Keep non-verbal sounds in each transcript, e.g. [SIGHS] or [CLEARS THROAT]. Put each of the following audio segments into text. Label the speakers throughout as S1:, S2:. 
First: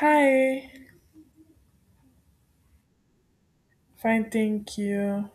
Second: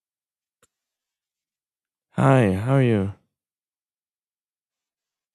S1: Hi,
S2: Hi, how are you?
S1: fine, thank you.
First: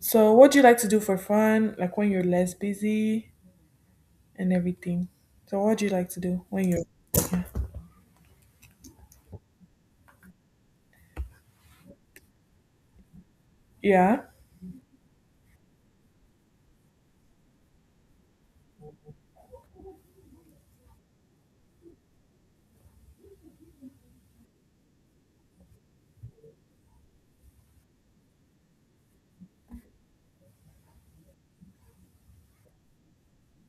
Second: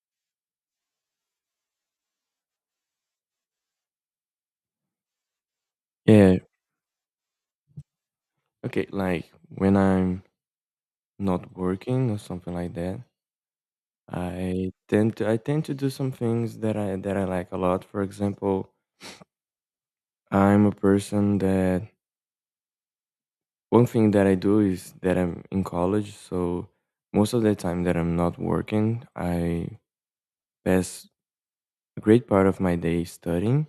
S1: So, what do you like to do for fun, like when you're less busy and everything? So, what do you like to
S2: Yeah,
S1: do when you're,
S2: okay, like when I'm not working or something like that,
S1: yeah?
S2: I tend to do some things that I like a lot. For example, I'm a person that one thing that I do is that I'm in college, so most of the time that I'm not working, I pass a great part of my day studying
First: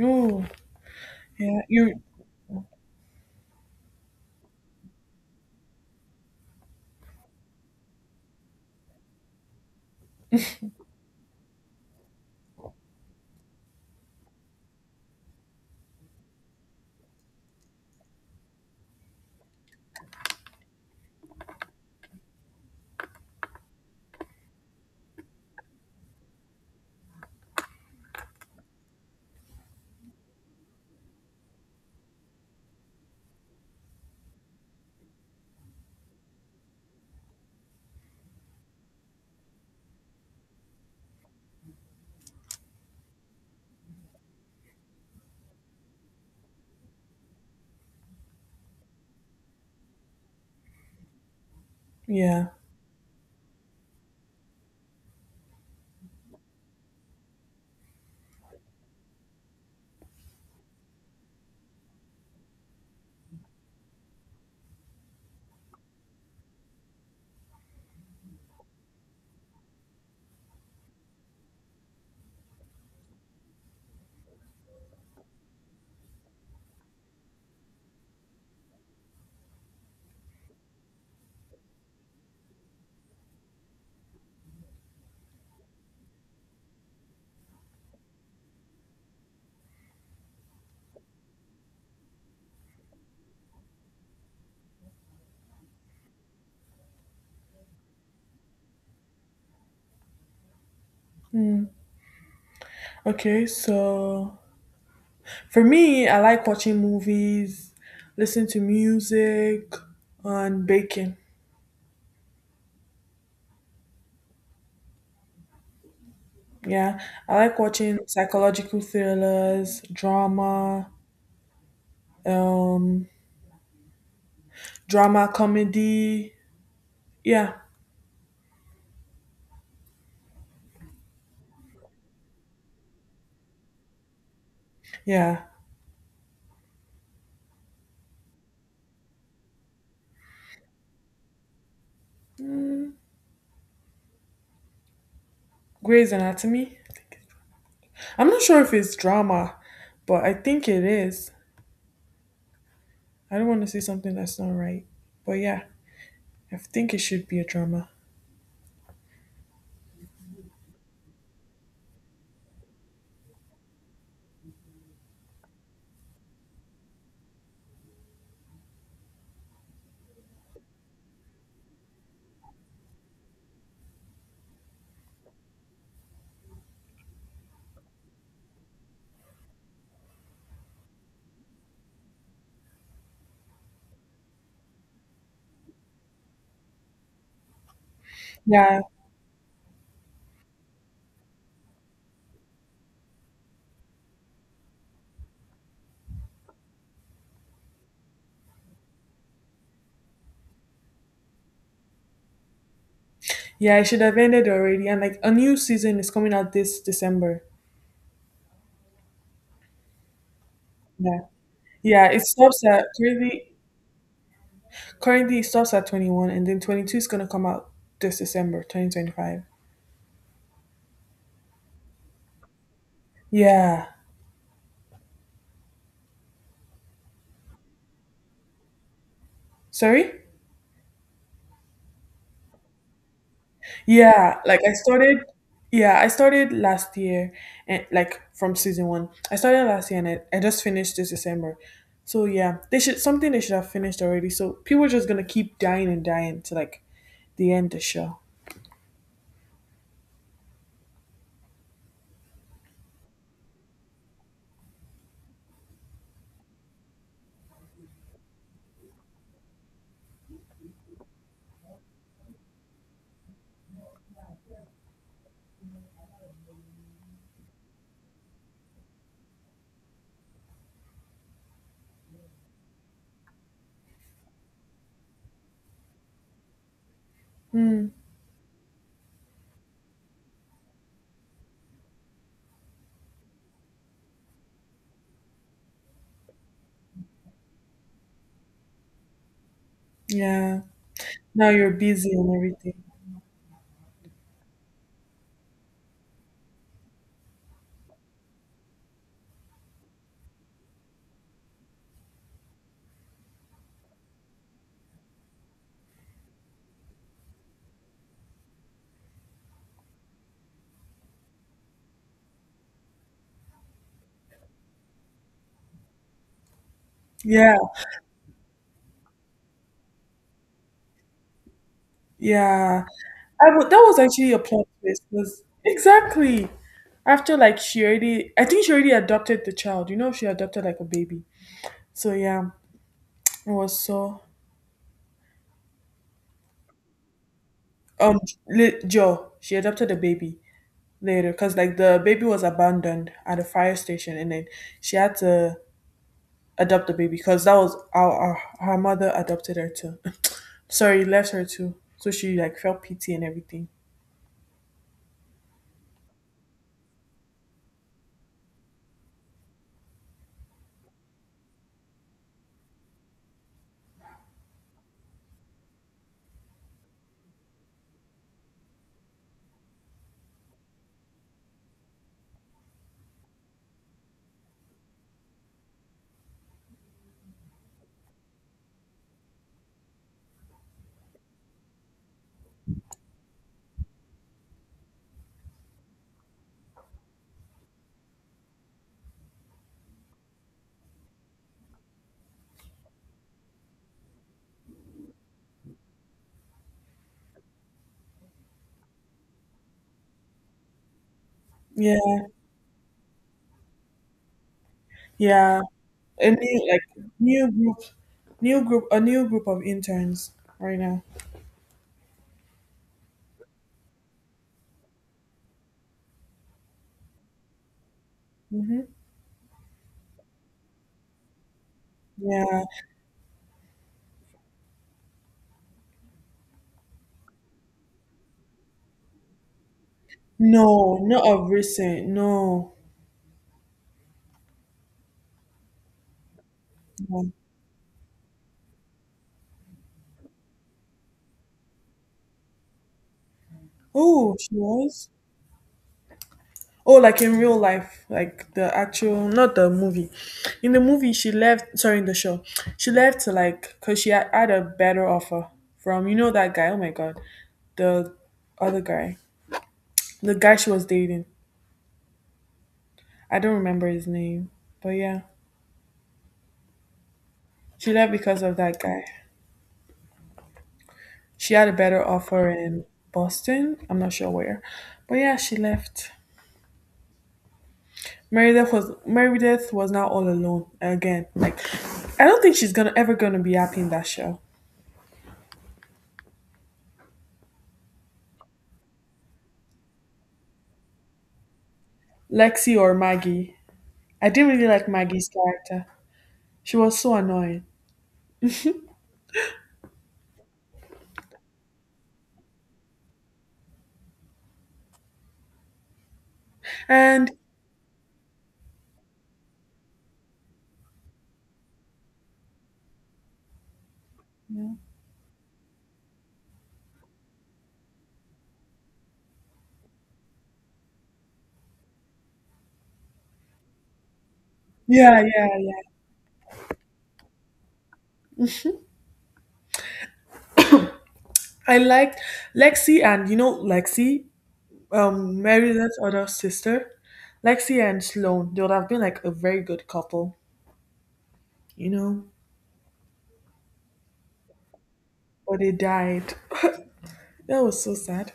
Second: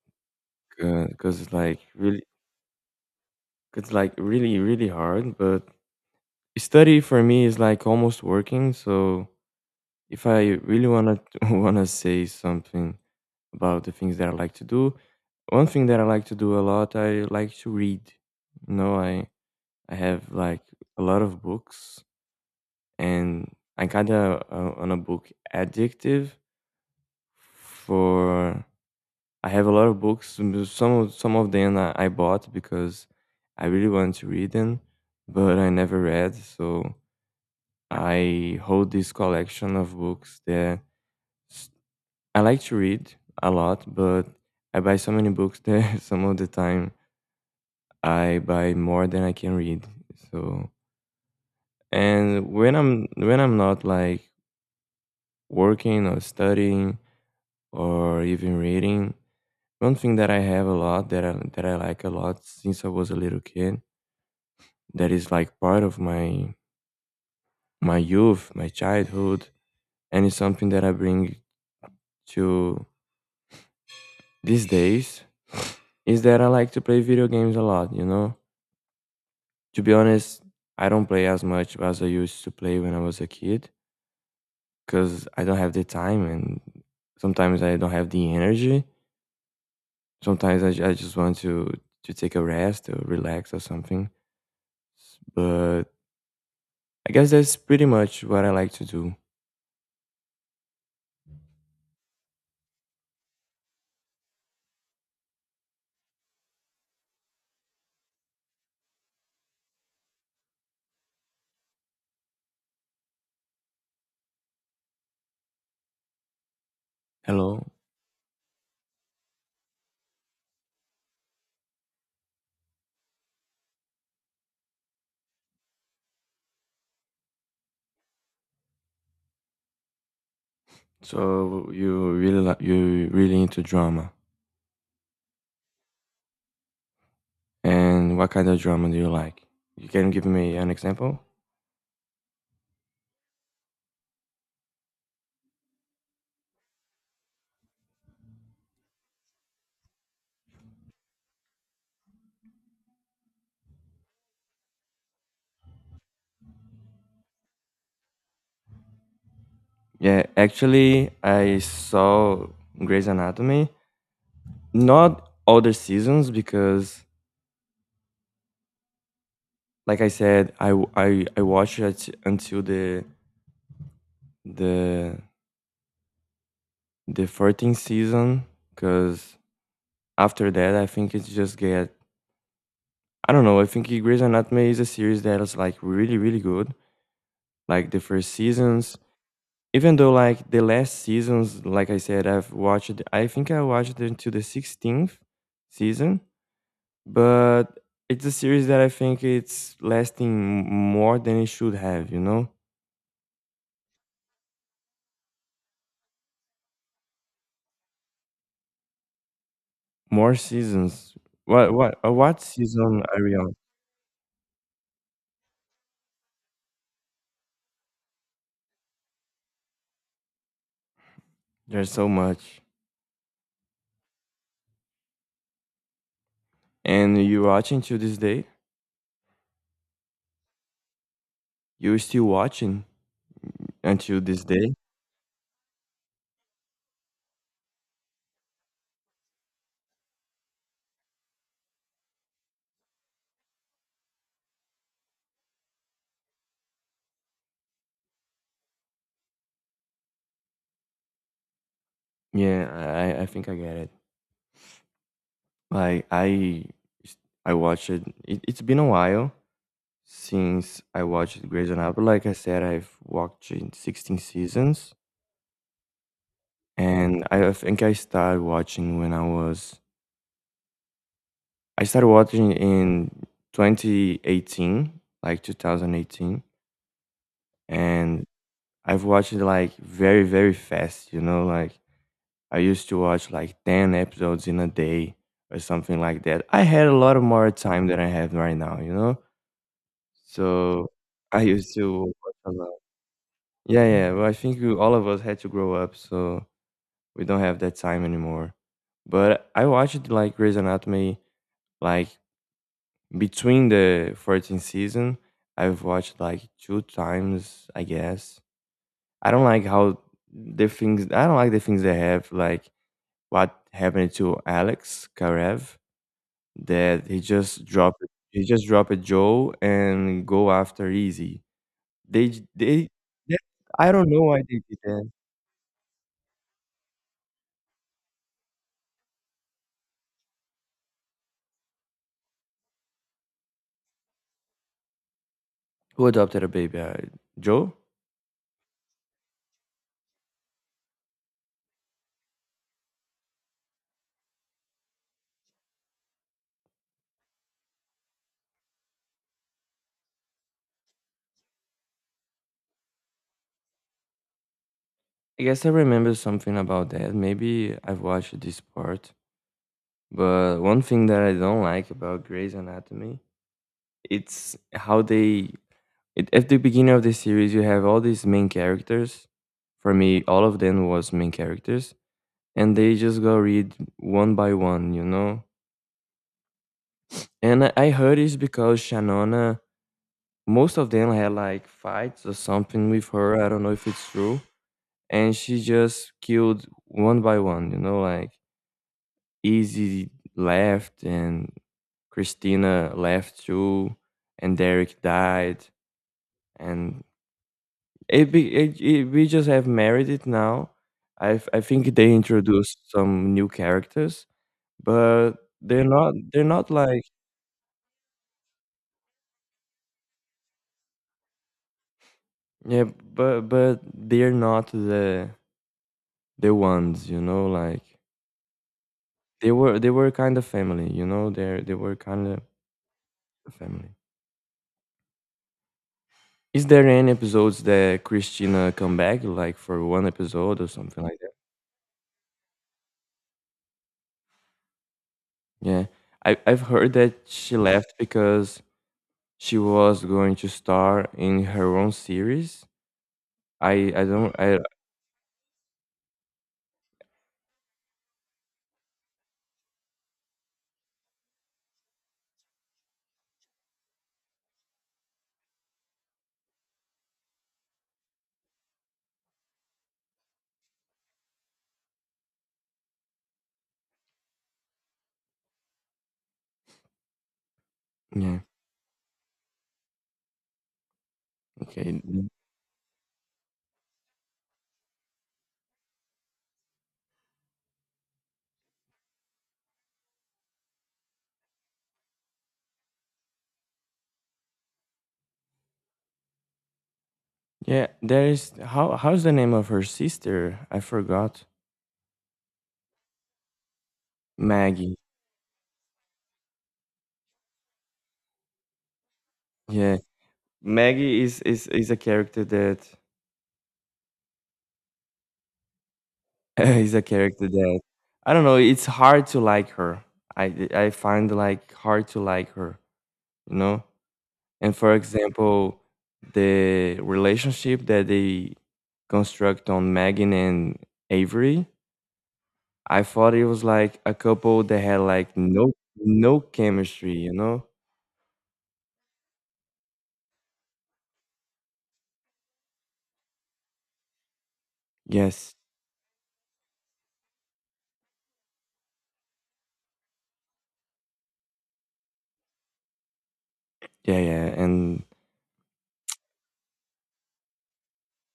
S1: Oh,
S2: because
S1: yeah, you,
S2: it's like really really hard, but study for me is like almost working, so if I really wanna [LAUGHS] wanna say something about the things that I like to do, one thing that I like to do a lot, I like to read. You know, I have like a lot of books, and I kinda on a book addictive. For I have a lot of books. Some of them I bought because I really wanted to read them, but I never read. So I hold this collection of books that I like to read a lot, but I buy so many books that [LAUGHS] some of the time I buy more than I can read. So,
S1: yeah.
S2: and when I'm not like working or studying or even reading, one thing that I have a lot that I like a lot since I was a little kid that is like part of my youth, my childhood, and it's something that I bring to these days is that I like to play video games a lot, you know? To be honest, I don't play as much as I used to play when I was a kid because I don't have the time and sometimes I don't have the energy. Sometimes I just want to take a rest or relax or something. But I guess that's pretty much what I like to do.
S1: Okay, so for me, I like watching movies, listen to music, and baking. Yeah, I like
S2: Hello.
S1: watching psychological thrillers, drama, um, drama comedy. Yeah,
S2: So you really you really into drama,
S1: yeah.
S2: and what kind of drama do you like? You can give me an example?
S1: Grey's Anatomy, I think. I'm not sure if it's drama, but I think it is. I don't want to say something that's not right. But yeah, I think it should be a drama.
S2: Yeah, actually, I saw Grey's Anatomy. Not all the seasons because, like I said, I watched it until the the 14th season because after that I think it just get I don't know. I think Grey's Anatomy is a series that is like really really good, like the first
S1: Yeah.
S2: seasons, even though like the last seasons, like I said, I watched until the 16th season, but it's a series that I think it's lasting more than it should have, you know.
S1: Yeah, it should have ended already. And like a new season is coming out this December.
S2: More seasons.
S1: Yeah.
S2: What what
S1: Yeah,
S2: uh,
S1: it
S2: what
S1: stops at
S2: season are you
S1: currently
S2: on?
S1: currently it stops at 21, and then 22 is going to come out this December 2025.
S2: There's so much.
S1: Yeah.
S2: And you watching to this day?
S1: Sorry?
S2: You still watching until
S1: Yeah,
S2: this
S1: like
S2: day?
S1: I started last year and like from season one. I started last year and I just finished this December. So yeah, they should have finished already. So people are just gonna keep dying and dying to like the show.
S2: Yeah, I think I get it. Like I watched it. It it's been a while since I watched Grey's Anatomy. Like I said, I've watched it 16 seasons, and I think I started watching in 2018, like 2018,
S1: Hmm.
S2: and I've watched it like very, very fast, you know, like I used to watch like 10 episodes in a day or something like that. I had a lot of more time than I have right now, you know?
S1: Yeah.
S2: So I
S1: Now you're
S2: used to
S1: busy
S2: watch
S1: and
S2: a lot.
S1: everything.
S2: Yeah, yeah. Well, I think we, all of us had to grow up, so we don't have that time anymore. But I watched like Grey's Anatomy, like between the 14th season, I've watched like two times, I guess. I don't like how the things I don't like the things they have, like what happened to Alex Karev, that
S1: Yeah,
S2: he just dropped Joe and go after Easy. They j-
S1: yeah.
S2: they that,
S1: That
S2: I
S1: was
S2: don't know
S1: actually a
S2: why they
S1: plot
S2: did
S1: twist.
S2: that.
S1: Was exactly after like she already. I think she already adopted the child. You know, she adopted like a baby. So yeah, it was so.
S2: Who adopted a baby? Joe?
S1: Um, Joe, she adopted a baby later because like the baby was abandoned at a fire station, and then she had to adopt the baby because that was our her mother adopted her too. [LAUGHS] Sorry, left her too, so she like felt pity and everything.
S2: I guess I remember something about that. Maybe I've watched this part. But one thing that I don't like about Grey's Anatomy, it's how they it, at the beginning of the series you have all these main characters, for me all of them was main characters, and they just go read one by one, you know, and I heard it's because Shanona most of them had like fights or something with her. I don't know if it's true, and she just killed one by one, you know, like Easy left, and Christina left too, and Derek died, and It be it, it, we just have married it now. I think they
S1: Yeah,
S2: introduced some new characters, but
S1: yeah.
S2: they're not
S1: A
S2: they're
S1: new,
S2: not like
S1: like, new group of interns right now.
S2: yeah, but they're not the the ones, you know, like
S1: Mm-hmm.
S2: they were kind of family, you know, they were kind of
S1: Yeah.
S2: family. Is there any episodes that Christina come back like for one episode or
S1: No,
S2: something like
S1: not
S2: that?
S1: of recent. No.
S2: Yeah, I've heard that
S1: No.
S2: she left because she was going to star in her own series. I don't
S1: Oh, she
S2: I
S1: was. Oh, like in real life, like the actual, not the movie. In the movie, she left. Sorry, in the show, she left to, like, because she had a better offer from, you know, that guy. Oh my god, the other guy, the guy she was dating. I don't remember his name, but yeah, she left
S2: Yeah,
S1: because of that guy. She had a
S2: okay.
S1: better
S2: Mm.
S1: offer in Boston. I'm not sure where, but yeah, she left. Meredith was now all alone again. Like, I don't think she's gonna ever gonna be happy in that show.
S2: Yeah, there is. How how's the name of her sister? I forgot.
S1: Lexi or Maggie. I didn't really like
S2: Maggie.
S1: Maggie's character. She was so annoying.
S2: Yeah, Maggie is a character that [LAUGHS] is a
S1: And
S2: character that I don't know. It's hard to like her. I find like hard to like her, you know. And for example, the relationship that they construct on Megan and Avery, I thought it was like a couple that had
S1: yeah,
S2: like
S1: yeah,
S2: no
S1: yeah.
S2: no chemistry, you know?
S1: I liked Lexi, and, you know, Lexi,
S2: Yes.
S1: Mary's other sister. Lexi and Sloane, they would have been like a very good couple, you know?
S2: Yeah, yeah. And
S1: But they died. [SIGHS] [LAUGHS] That was so sad.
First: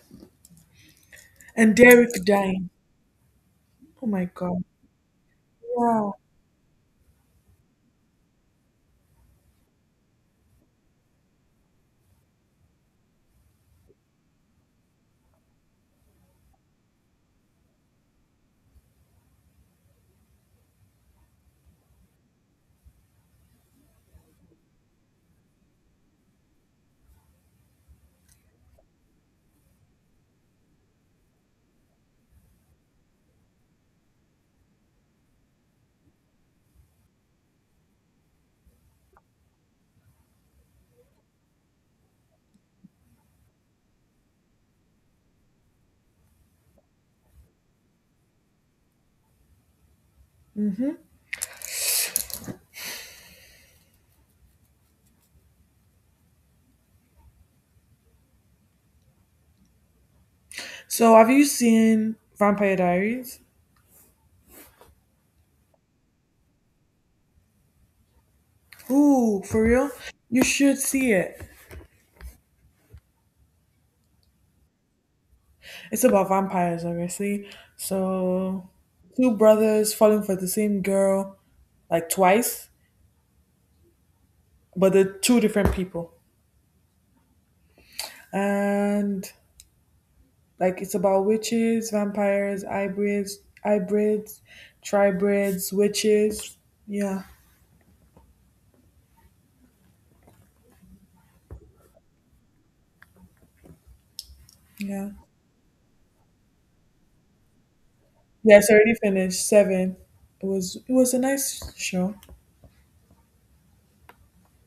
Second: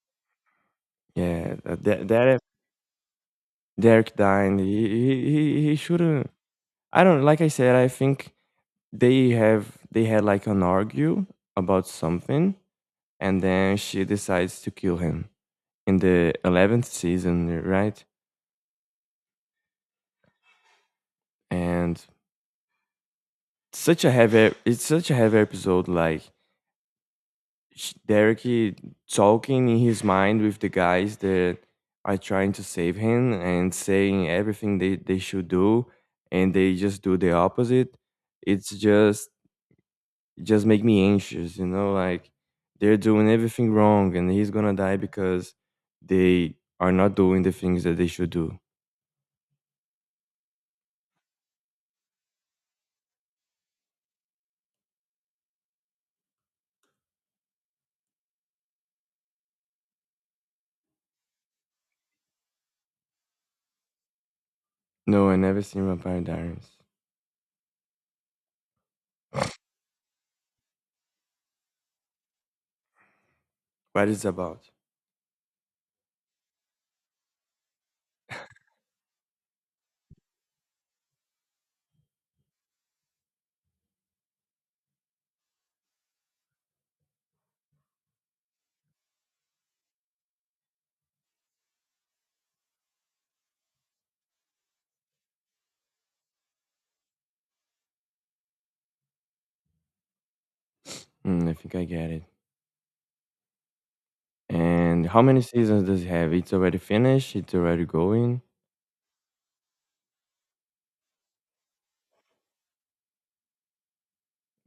S2: yeah,
S1: And
S2: uh, that
S1: Derek
S2: that
S1: dying. Oh
S2: Derek
S1: my
S2: Dine,
S1: god.
S2: he
S1: Wow.
S2: shouldn't. I don't. Like I said, I think they had like an argue about something, and then she decides to kill him in the 11th season, right? And such a heavy it's such a heavy episode, like Derek talking in his mind with the guys that are trying to save him and saying everything they should do, and they just do the opposite. it's just it just make me anxious, you know, like they're doing everything wrong and he's gonna die because they are not doing the things that they should do.
S1: So have you seen Vampire Diaries?
S2: No, I never seen Vampire Diaries.
S1: Ooh, for real? You should see it.
S2: What is it about?
S1: It's about vampires, obviously. So, two brothers falling for the same girl like twice, but they're two different people. And like it's about witches, vampires, hybrids, tribrids, witches. Yeah,
S2: Mm, I think I get it. And
S1: yeah,
S2: how many seasons does it have? It's already finished? It's already going?
S1: yeah. It's already finished. Seven. It was a nice show.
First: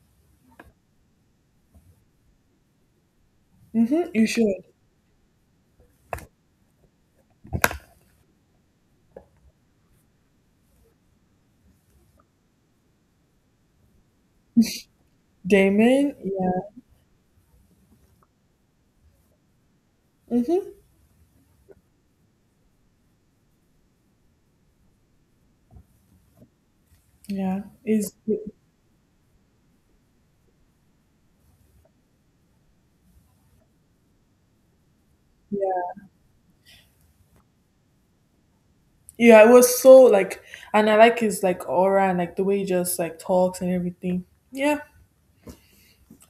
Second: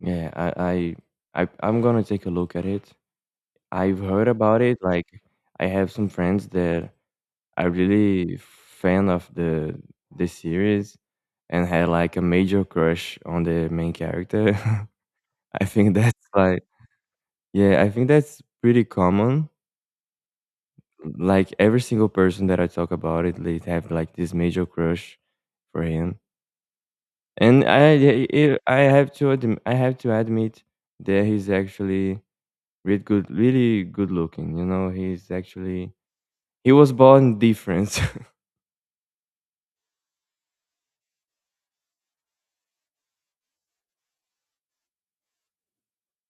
S2: Yeah, I'm gonna take a look at it. I've
S1: Mm-hmm. You
S2: heard
S1: should.
S2: about it. Like I have some friends that are really fan of the series and had like a major crush on the main character. [LAUGHS] I think that's
S1: Damon. Yeah.
S2: like yeah, I think that's pretty common.
S1: Mm-hmm.
S2: Like every single person that I talk about it, they have like this major crush for him. And
S1: Yeah. Is,
S2: I have to admit that he's actually really good, really good looking. You know, he's actually
S1: yeah.
S2: he was born different.
S1: Yeah, it was so like, and I like his like aura and like the way he just like talks and everything. Yeah,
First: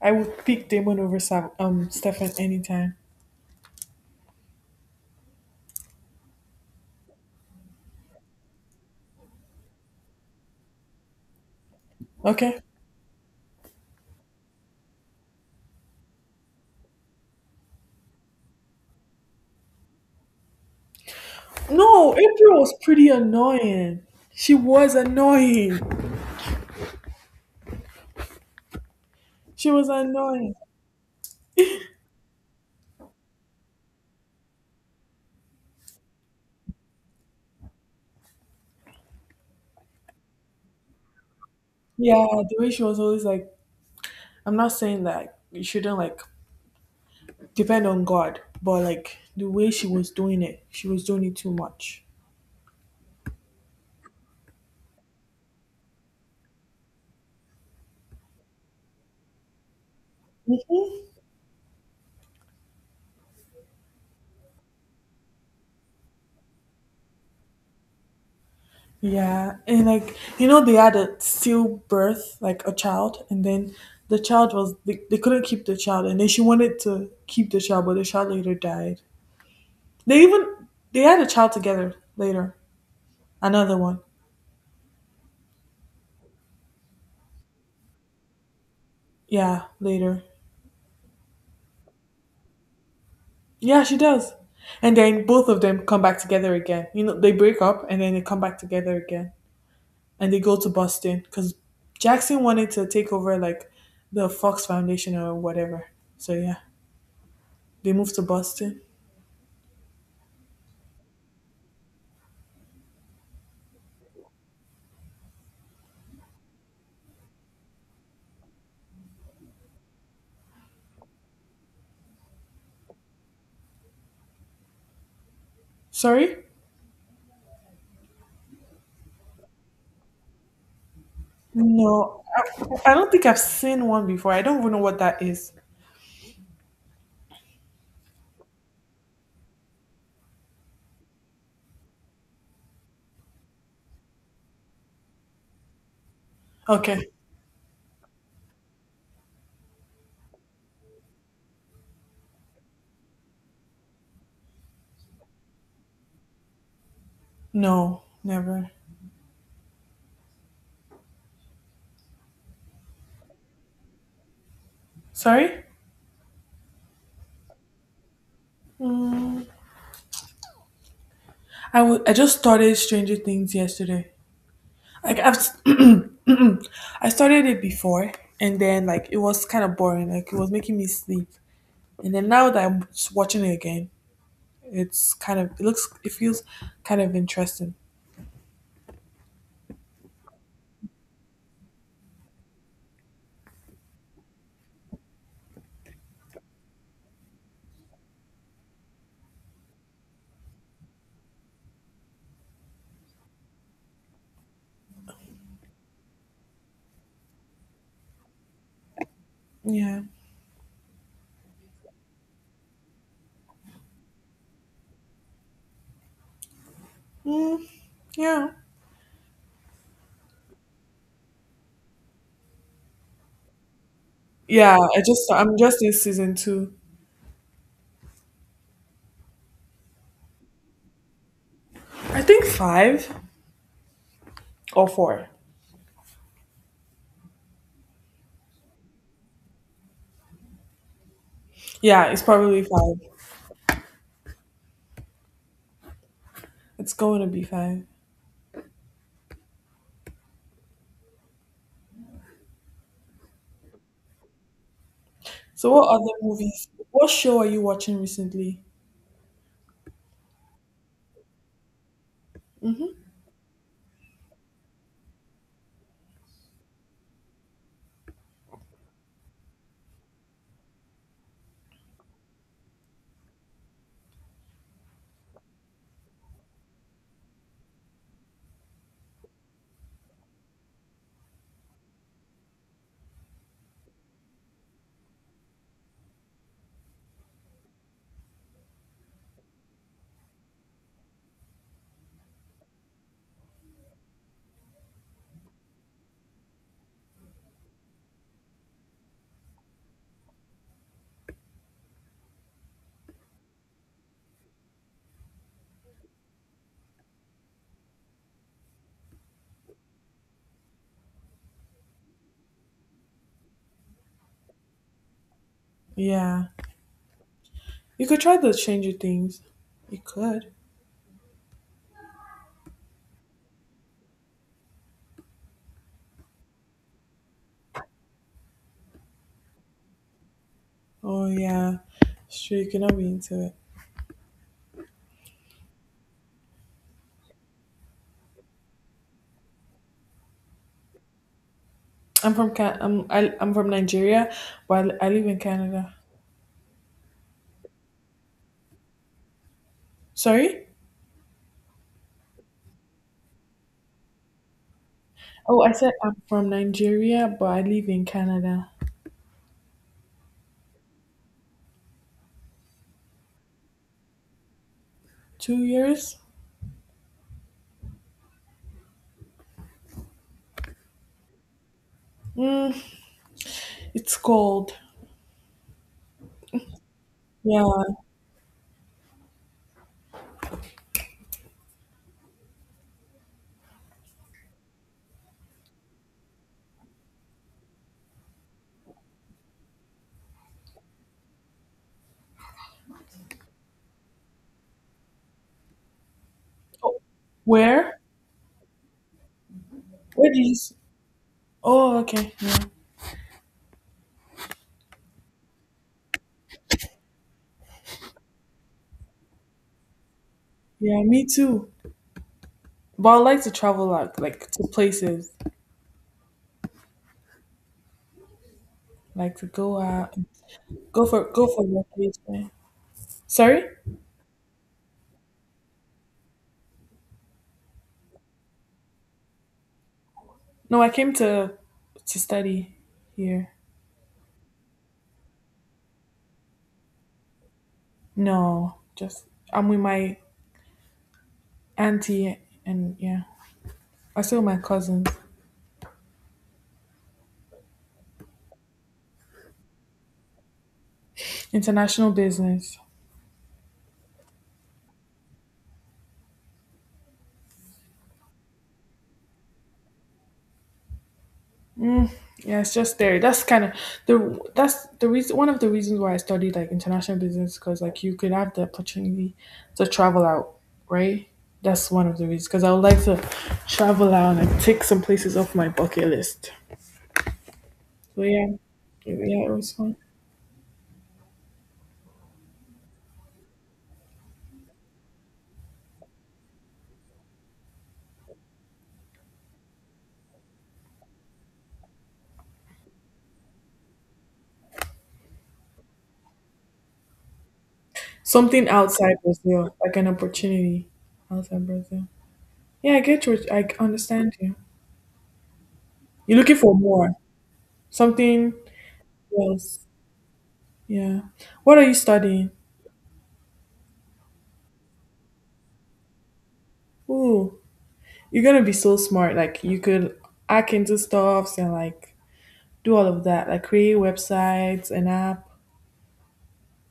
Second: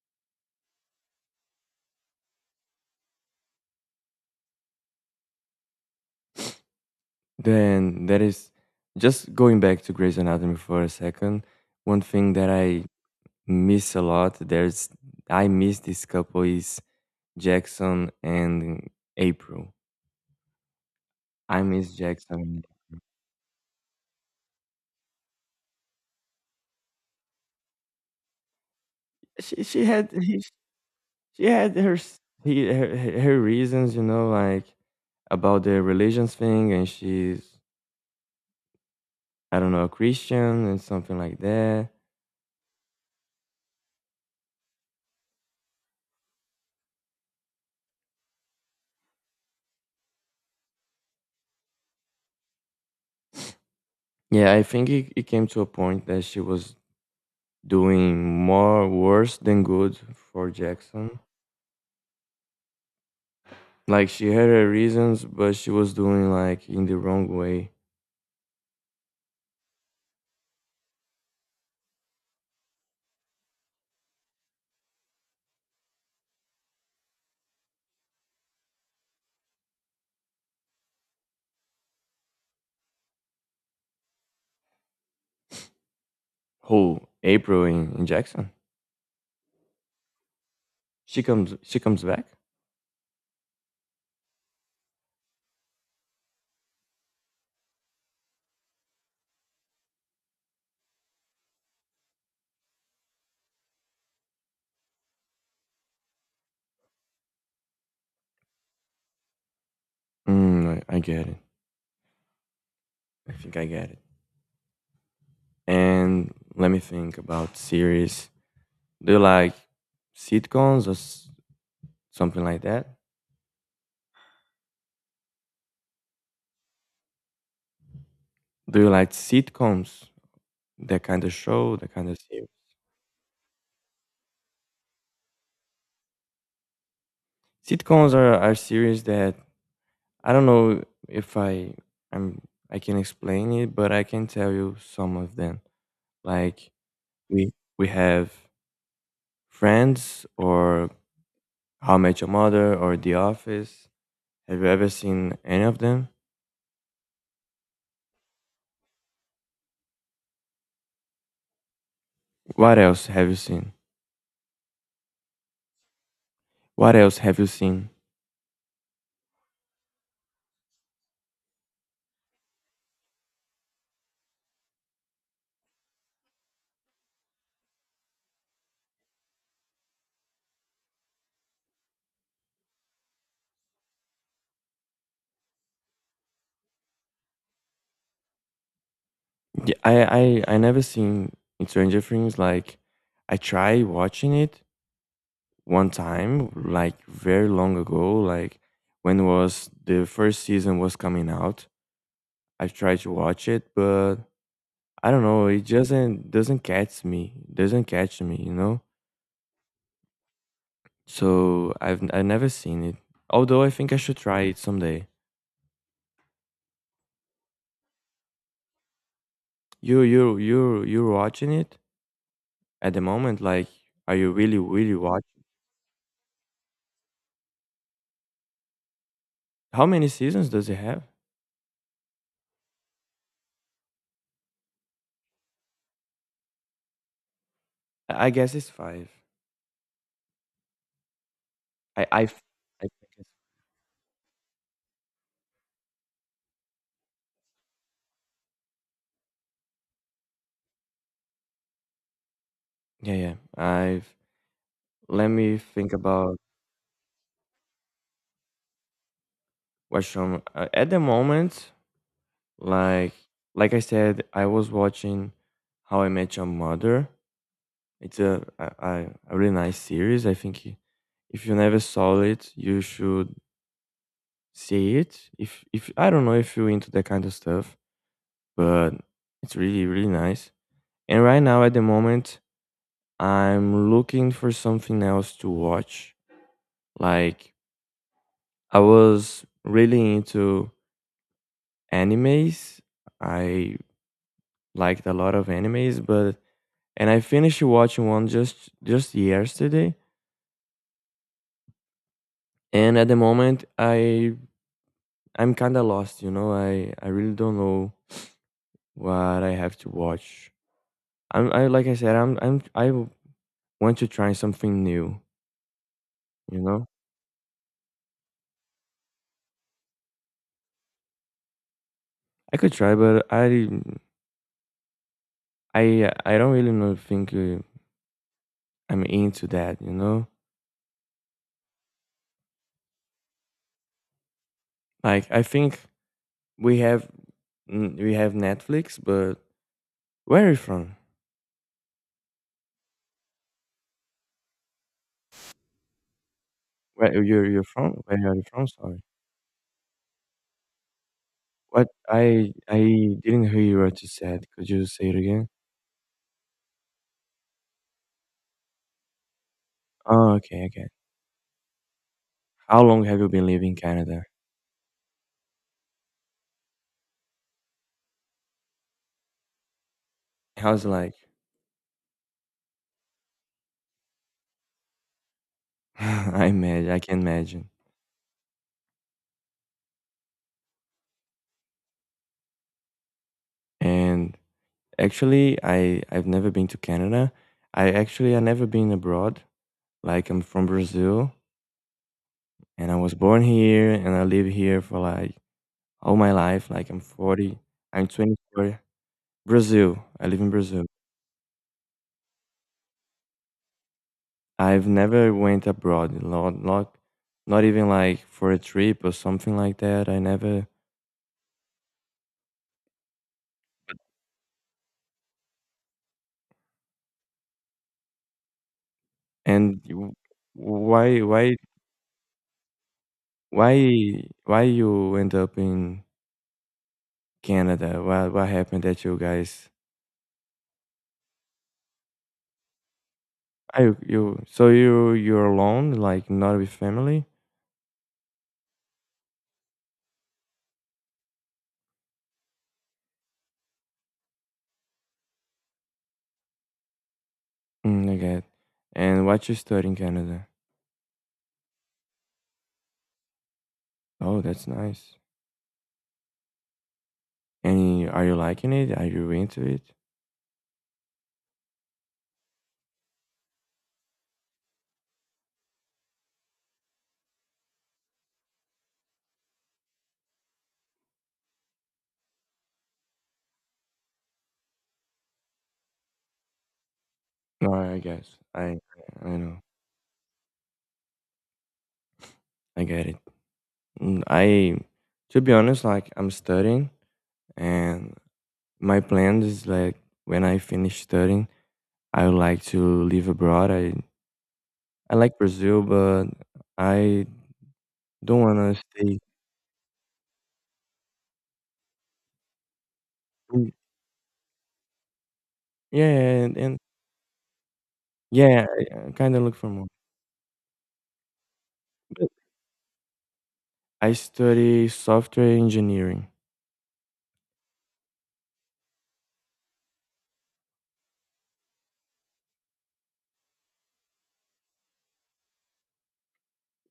S1: I would pick Damon over Stefan anytime.
S2: [LAUGHS] Then that is, just going back to Grey's Anatomy for a second. One thing that
S1: Okay.
S2: I miss a lot, there's I miss this couple is Jackson and April. I miss
S1: No, April
S2: Jackson.
S1: was pretty annoying. She was annoying.
S2: She
S1: She
S2: she
S1: was
S2: had [LAUGHS] he,
S1: annoying.
S2: she had her s- he, her her reasons, you know, like about the religions thing, and she's I don't know a Christian and something like that.
S1: Yeah, the way she was always like, I'm not saying that you shouldn't like depend on God, but like the way she was doing it, she was doing it too much.
S2: Yeah, I think it came to a point that she was doing more worse than good for Jackson. Like she had her reasons, but she was doing like in the wrong way.
S1: Yeah, and like, you know, they had a stillbirth, like a child, and then they couldn't keep the child, and then she wanted to keep the child, but the child later died. They even they had a child together later, another one.
S2: Who April in Jackson?
S1: Yeah, later.
S2: She comes back?
S1: Yeah, she does, and then both of them come back together again. You know, they break up and then they come back together again, and they go to Boston because Jackson wanted to take over like the Fox Foundation or whatever. So yeah, they moved to Boston.
S2: Mm, I get it. I think I get it. And let me think about series. Do you like sitcoms or s- something like that?
S1: Sorry?
S2: Do you like sitcoms? That kind of show, that kind of
S1: No, I,
S2: series?
S1: I don't think I've seen one before. I don't even know what that is.
S2: Sitcoms are series that I don't know if I I'm I can explain it, but I can tell you some of them. Like
S1: Okay.
S2: we have Friends or How I Met Your Mother or The Office. Have you ever seen any of them?
S1: No, never.
S2: What else have you seen?
S1: Sorry?
S2: What else have you seen?
S1: I would. I just started Stranger Things yesterday. Like I've, s- [CLEARS THROAT] I started it before, and then like it was kind of boring. Like it was making me sleep. And then now that I'm watching it again, it feels kind of interesting.
S2: Yeah, I never seen Stranger Things. Like I tried watching it one time, like very long ago, like when was the first season was coming out I try to watch it, but I don't know. It doesn't catch me. Doesn't catch me, you know.
S1: Yeah.
S2: So I never seen it. Although I think I should try it someday.
S1: Mm, yeah.
S2: You're watching it at the moment. Like, are you really
S1: Yeah.
S2: really
S1: I
S2: watch?
S1: just I'm just in season two.
S2: How many seasons does it have?
S1: I think five or four.
S2: I guess it's five. I
S1: Yeah,
S2: I,
S1: it's
S2: f-
S1: probably
S2: I
S1: five.
S2: think it's,
S1: It's going to be five.
S2: yeah yeah. I've let me
S1: So, what
S2: think
S1: other
S2: about
S1: movies? What show are you watching recently?
S2: what show. At the moment,
S1: Hmm.
S2: like like I said, I was watching How I Met Your Mother. It's a really nice series. I think if you never saw it, you should see it. If I don't know if you're into that kind of stuff, but it's really really nice. And right now at the moment, I'm looking for something else to watch. Like I was really into animes. I liked a lot of animes, but and I finished watching one just yesterday. And at the moment, I'm kind of lost, you know. I really don't know what I have to watch. I'm I like I said, want to try something new,
S1: Yeah,
S2: you know.
S1: you could try to change your things. You could.
S2: I could try, but I don't really know. Think I'm into that, you know.
S1: Oh yeah, sure. You cannot be into it.
S2: Like I think we have we have Netflix, but where are you from?
S1: I'm from Nigeria, but I live in Canada.
S2: Where you're from? Where are you from? Sorry.
S1: Sorry.
S2: What I didn't hear you what you said. Could you say it again?
S1: Oh, I said I'm from Nigeria, but I live in Canada.
S2: Oh, okay, okay. How long have you been living in Canada?
S1: 2 years.
S2: I was like,
S1: Mm, it's cold.
S2: [LAUGHS] I imagine, I can
S1: Yeah.
S2: imagine. And actually, I I've never been to Canada. I actually I never been abroad. Like I'm from Brazil, and I was born here, and I live here for like all my life. Like I'm
S1: Oh,
S2: 40,
S1: where?
S2: I'm 24. Brazil, I
S1: Where
S2: live
S1: do
S2: in
S1: you?
S2: Brazil.
S1: Oh, okay. Yeah.
S2: I've never went abroad. Not not even like for a trip or something like that. I never.
S1: Yeah, me too. But I like to travel like to places, like to
S2: And
S1: go
S2: you-
S1: out,
S2: why
S1: go
S2: why
S1: for vacation. Sorry?
S2: why you end up in Canada. What happened that you guys?
S1: No, I came to study here.
S2: Are you, you so you're alone, like not with family?
S1: No, just I'm with my auntie and yeah, I still with my cousins.
S2: Mm, I get. And what you study in Canada?
S1: International business.
S2: Oh, that's nice. And are you liking it? Are you into it?
S1: Yeah, it's just there. That's kind of the that's the reason one of the reasons why I studied like international business because like you could have the opportunity to travel out, right? That's one of the reasons because I would like to travel out and take some places off my bucket list.
S2: No, I
S1: So
S2: guess
S1: yeah,
S2: I
S1: yeah, it
S2: know
S1: was fun.
S2: I get it. Mm, I to be honest, like I'm studying, and my plan is like when I finish studying, I would like to live abroad. I like Brazil, but I don't
S1: Something
S2: wanna
S1: outside
S2: stay.
S1: Brazil, like an opportunity outside Brazil. Yeah, I get you. I understand you. You're
S2: Yeah, and
S1: looking for
S2: and
S1: more, something
S2: yeah, I kinda look for
S1: else.
S2: more.
S1: Yeah. What are you
S2: But
S1: studying?
S2: I study software engineering.
S1: Ooh, you're gonna be so smart. Like you could hack into stuffs and like do all of that, like create websites, an app.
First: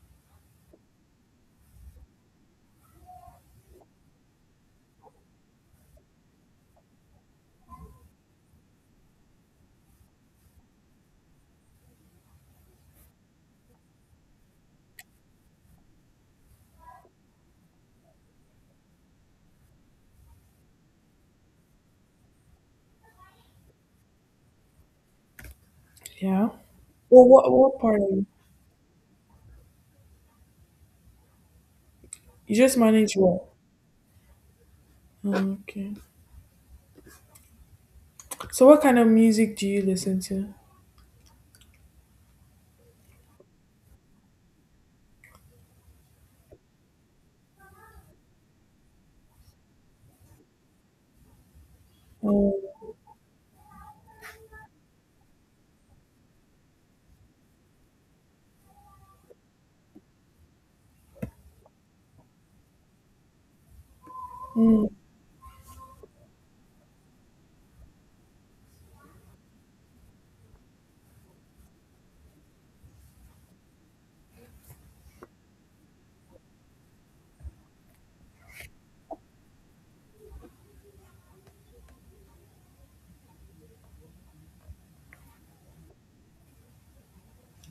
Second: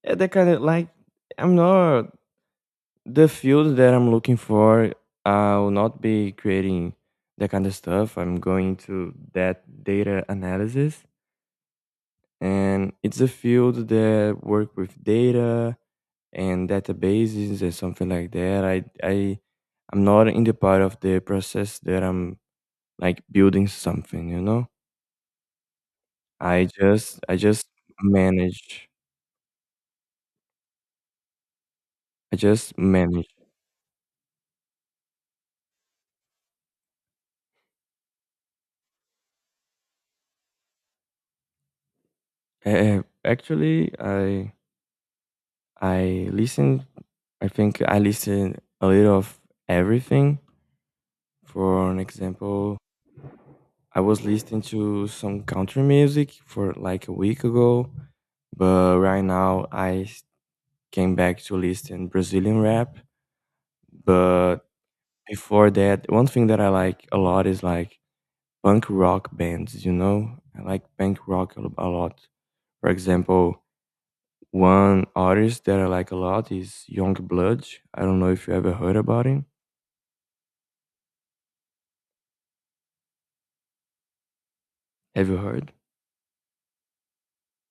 S2: Yeah, that kinda like, I'm not the field that I'm looking for, I will not be creating that kind of stuff. I'm going to that data analysis, and it's a field that work with data and databases and something like that. I'm not in the part of the process that I'm, like, building something, you know?
S1: Yeah.
S2: I just
S1: Well,
S2: I
S1: what
S2: just
S1: what part? Of you?
S2: manage. I
S1: You
S2: just
S1: just manage
S2: manage.
S1: what? Oh, okay. So, what kind of music do you listen to?
S2: Actually, I listen. I think I listen a little of everything. For an example,
S1: Oh,
S2: I was listening to some country music for like a week ago, but right now came back to listen Brazilian rap. But
S1: mm,
S2: before that, one thing that I like a lot is like punk rock bands. You know, I like punk rock a lot. For example, one artist that I like a lot is Youngblood. I don't know if you ever heard about him. Have you heard?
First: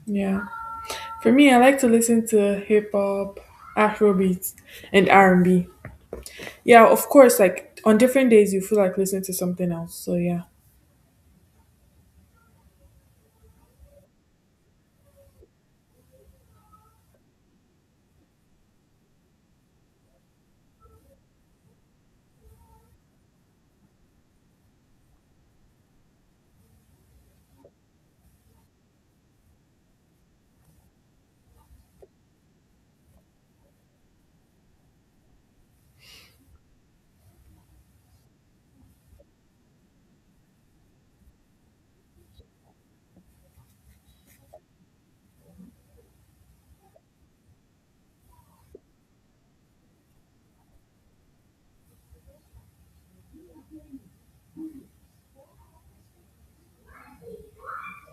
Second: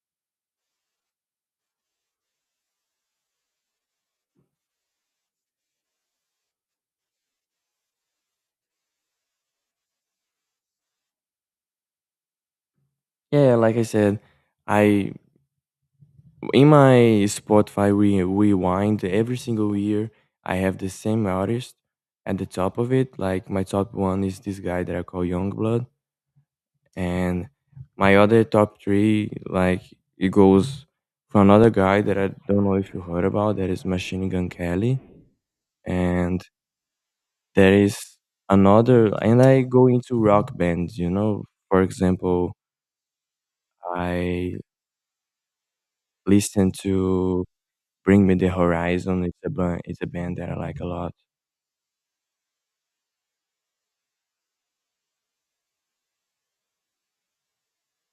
S1: yeah. For me, I like to listen to hip hop, Afrobeats, and R&B. Yeah, of course. Like on different days, you feel like listening to something else. So yeah,
S2: Yeah, like I said, I in my Spotify we rewind every single year. I have the same artist at the top of it. Like my top one is this guy that I call Youngblood, and my other top three like it goes for another guy that I don't know if you heard about. That is Machine Gun Kelly, and there is another, and I go into rock bands, you know. For example, I listen to Bring Me the Horizon. It's a band, that I like a lot.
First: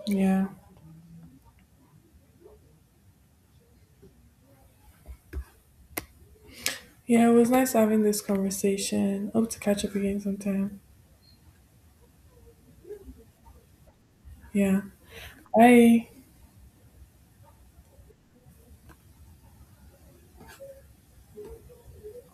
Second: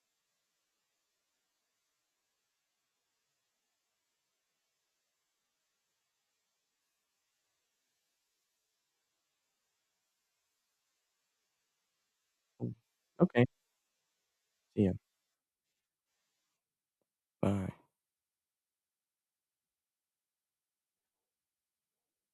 S1: yeah, yeah. It was nice having this conversation. Hope to catch up again sometime.
S2: Okay,
S1: Yeah.
S2: see ya.
S1: Bye.
S2: Bye.